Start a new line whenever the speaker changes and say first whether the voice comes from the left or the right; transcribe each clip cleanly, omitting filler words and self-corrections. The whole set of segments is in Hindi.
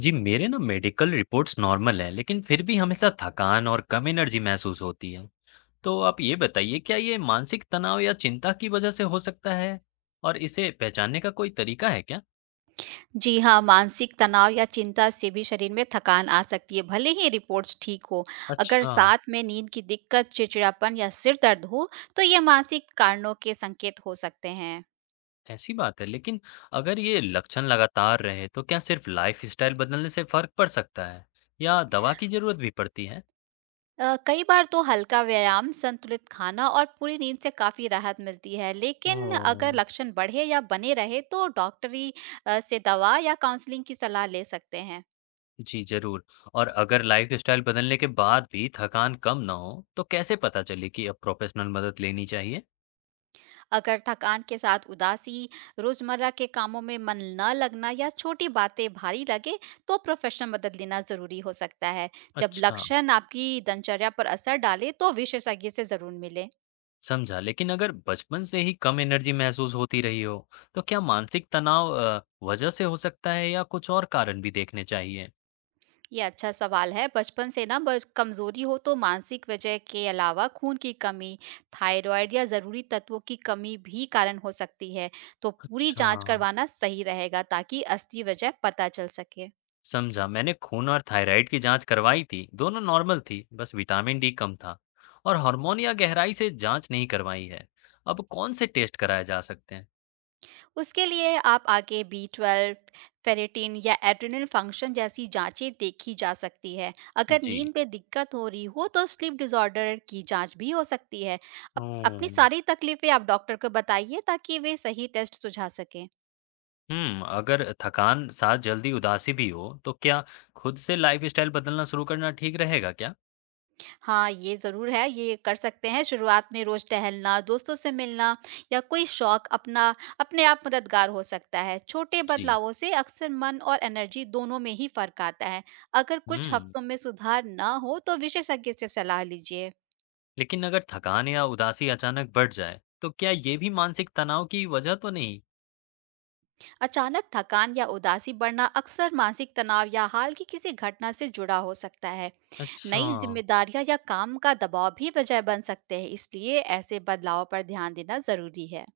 left: जी, मेरे ना मेडिकल रिपोर्ट्स नॉर्मल हैं, लेकिन फिर भी हमेशा थकान और कम एनर्जी महसूस होती है। तो आप ये बताइए, क्या ये मानसिक तनाव या चिंता की वजह से हो सकता है? और इसे पहचानने का कोई तरीका है क्या?
right: जी हाँ, मानसिक तनाव या चिंता से भी शरीर में थकान आ सकती है, भले ही रिपोर्ट्स ठीक हो। अगर
left: अच्छा,
right: साथ में नींद की दिक्कत, चिड़चिड़ापन या सिर दर्द हो, तो ये मानसिक कारणों के संकेत हो सकते हैं।
left: ऐसी बात है। लेकिन अगर ये लक्षण लगातार रहे, तो क्या सिर्फ लाइफस्टाइल बदलने से फर्क पड़ सकता है? या दवा की जरूरत भी पड़ती है?
right: कई बार तो हल्का व्यायाम, संतुलित खाना और पूरी नींद से काफ़ी राहत मिलती है, लेकिन अगर
left: ओह,
right: लक्षण बढ़े या बने रहे, तो डॉक्टरी से दवा या काउंसलिंग की सलाह ले सकते हैं।
left: जी जरूर। और अगर लाइफस्टाइल बदलने के बाद भी थकान कम ना हो, तो कैसे पता चले कि अब प्रोफेशनल मदद लेनी चाहिए?
right: अगर थकान के साथ उदासी, रोजमर्रा के कामों में मन न लगना या छोटी बातें भारी लगे, तो प्रोफेशनल मदद लेना ज़रूरी हो सकता है। जब
left: अच्छा,
right: लक्षण आपकी दिनचर्या पर असर डाले, तो विशेषज्ञ से ज़रूर मिलें।
left: समझा। लेकिन अगर बचपन से ही कम एनर्जी महसूस होती रही हो, तो क्या मानसिक तनाव वजह से हो सकता है या कुछ और कारण भी देखने चाहिए?
right: ये अच्छा सवाल है। बचपन से ना बस कमज़ोरी हो तो मानसिक वजह के अलावा खून की कमी, थायराइड या ज़रूरी तत्वों की कमी भी कारण हो सकती है। तो पूरी
left: अच्छा,
right: जांच करवाना सही रहेगा ताकि असली वजह पता चल सके।
left: समझा। मैंने खून और थायराइड की जांच करवाई थी, दोनों नॉर्मल थी, बस विटामिन डी कम था और हार्मोन या गहराई से जांच नहीं करवाई है। अब कौन से टेस्ट कराए जा सकते हैं?
right: उसके लिए आप आगे बी12, फेरेटिन या एड्रिनल फंक्शन जैसी जांचें देखी जा सकती है। अगर
left: जी।
right: नींद में दिक्कत हो रही हो तो स्लीप डिसऑर्डर की जांच भी हो सकती है। अप अपनी
left: ओह!
right: सारी तकलीफ़ें आप डॉक्टर को बताइए ताकि वे सही टेस्ट सुझा सकें।
left: हुँ, अगर थकान, साथ जल्दी उदासी भी हो, तो क्या खुद से लाइफस्टाइल बदलना शुरू करना ठीक रहेगा क्या?
right: हाँ, ये ज़रूर है, ये कर सकते हैं शुरुआत में रोज़ टहलना, दोस्तों से मिलना या कोई शौक अपना अपने आप मददगार हो सकता है। छोटे
left: जी।
right: बदलावों से अक्सर मन और एनर्जी दोनों में ही फ़र्क आता है। अगर कुछ
left: हुँ।
right: हफ्तों में सुधार ना हो तो विशेषज्ञ से सलाह लीजिए।
left: लेकिन अगर थकान या उदासी अचानक बढ़ जाए, तो क्या ये भी मानसिक तनाव की वजह तो नहीं?
right: अचानक थकान या उदासी बढ़ना अक्सर मानसिक तनाव या हाल की किसी घटना से जुड़ा हो सकता है।
left: अच्छा,
right: नई ज़िम्मेदारियाँ या काम का दबाव भी वजह बन सकते हैं, इसलिए ऐसे बदलाव पर ध्यान देना ज़रूरी है।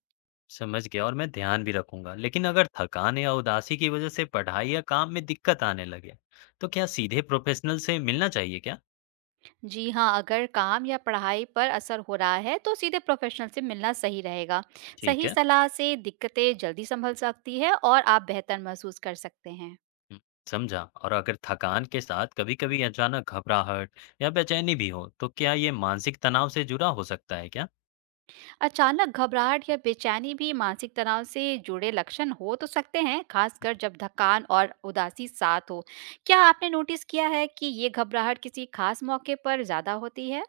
left: समझ गया और मैं ध्यान भी रखूँगा। लेकिन अगर थकान या उदासी की वजह से पढ़ाई या काम में दिक्कत आने लगे, तो क्या सीधे प्रोफ़ेशनल से मिलना चाहिए क्या?
right: जी हाँ, अगर काम या पढ़ाई पर असर हो रहा है तो सीधे प्रोफेशनल से मिलना सही रहेगा।
left: ठीक
right: सही
left: है।
right: सलाह से दिक्कतें जल्दी संभल सकती है और आप बेहतर महसूस कर सकते हैं।
left: हुँ, समझा और अगर थकान के साथ कभी-कभी अचानक घबराहट या बेचैनी भी हो, तो क्या ये मानसिक तनाव से जुड़ा हो सकता है क्या?
right: अचानक घबराहट या बेचैनी भी मानसिक तनाव से जुड़े लक्षण हो तो सकते हैं, खासकर जब थकान और उदासी साथ हो। क्या आपने नोटिस किया है कि ये घबराहट किसी खास मौके पर ज़्यादा होती है?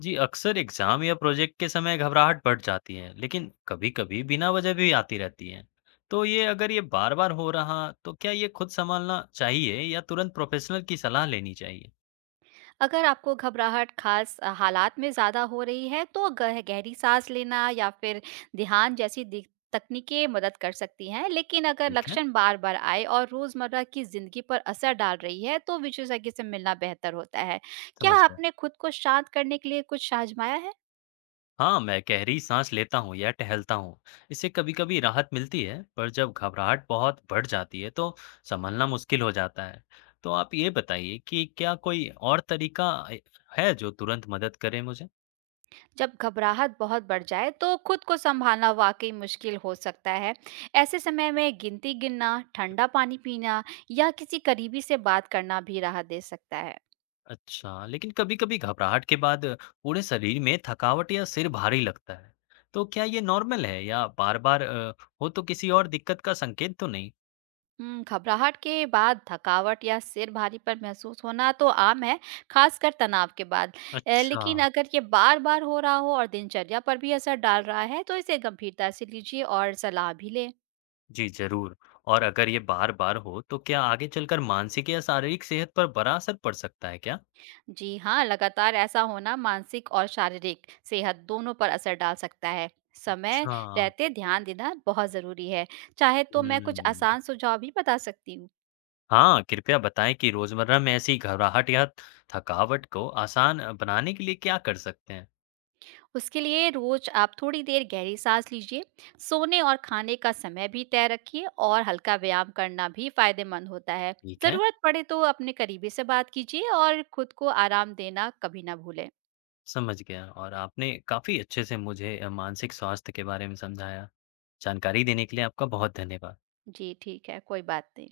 left: जी, अक्सर एग्जाम या प्रोजेक्ट के समय घबराहट बढ़ जाती है, लेकिन कभी-कभी बिना वजह भी आती रहती है। तो ये अगर ये बार-बार हो रहा, तो क्या ये खुद संभालना चाहिए या तुरंत प्रोफेशनल की सलाह लेनी चाहिए?
right: अगर आपको घबराहट खास हालात में ज़्यादा हो रही है तो गह गहरी सांस लेना या फिर ध्यान जैसी तकनीकें मदद कर सकती हैं, लेकिन अगर
left: ठीक है,
right: लक्षण बार बार आए और रोज़मर्रा की ज़िंदगी पर असर डाल रही है तो विशेषज्ञ से मिलना बेहतर होता है। क्या
left: समझ गया।
right: आपने खुद को शांत करने के लिए कुछ आजमाया है?
left: हाँ, मैं गहरी सांस लेता हूँ या टहलता हूँ, इससे कभी-कभी राहत मिलती है, पर जब घबराहट बहुत बढ़ जाती है, तो संभालना मुश्किल हो जाता है। तो आप ये बताइए कि क्या कोई और तरीका है जो तुरंत मदद करे मुझे?
right: जब घबराहट बहुत बढ़ जाए तो खुद को संभालना वाकई मुश्किल हो सकता है। ऐसे समय में गिनती गिनना, ठंडा पानी पीना या किसी करीबी से बात करना भी राहत दे सकता है।
left: अच्छा, लेकिन कभी-कभी घबराहट के बाद पूरे शरीर में थकावट या सिर भारी लगता है। तो क्या ये नॉर्मल है या बार-बार हो तो किसी और दिक्कत का संकेत तो नहीं?
right: हुँ, घबराहट के बाद थकावट या सिर भारीपन महसूस होना तो आम है, खासकर तनाव के बाद।
left: अच्छा,
right: लेकिन अगर ये बार-बार हो रहा हो और दिनचर्या पर भी असर डाल रहा है, तो इसे गंभीरता से लीजिए और सलाह भी लें।
left: जी ज़रूर। और अगर ये बार-बार हो तो क्या आगे चलकर मानसिक या शारीरिक सेहत पर बड़ा असर पड़ सकता है क्या?
right: जी हाँ, लगातार ऐसा होना मानसिक और शारीरिक सेहत दोनों पर असर डाल सकता है। समय
left: अच्छा,
right: रहते ध्यान देना बहुत ज़रूरी है। चाहे तो मैं कुछ आसान
left: हुँ।
right: सुझाव भी बता सकती हूँ।
left: हाँ, कृपया बताएँ कि रोज़मर्रा में ऐसी घबराहट या थकावट को आसान बनाने के लिए क्या कर सकते हैं?
right: उसके लिए रोज आप थोड़ी देर गहरी सांस लीजिए, सोने और खाने का समय भी तय रखिए और हल्का व्यायाम करना भी फायदेमंद होता है।
left: ठीक है।
right: जरूरत पड़े तो अपने करीबी से बात कीजिए और खुद को आराम देना कभी ना भूलें।
left: समझ गया और आपने काफ़ी अच्छे से मुझे मानसिक स्वास्थ्य के बारे में समझाया। जानकारी देने के लिए आपका बहुत धन्यवाद।
right: जी ठीक है, कोई बात नहीं।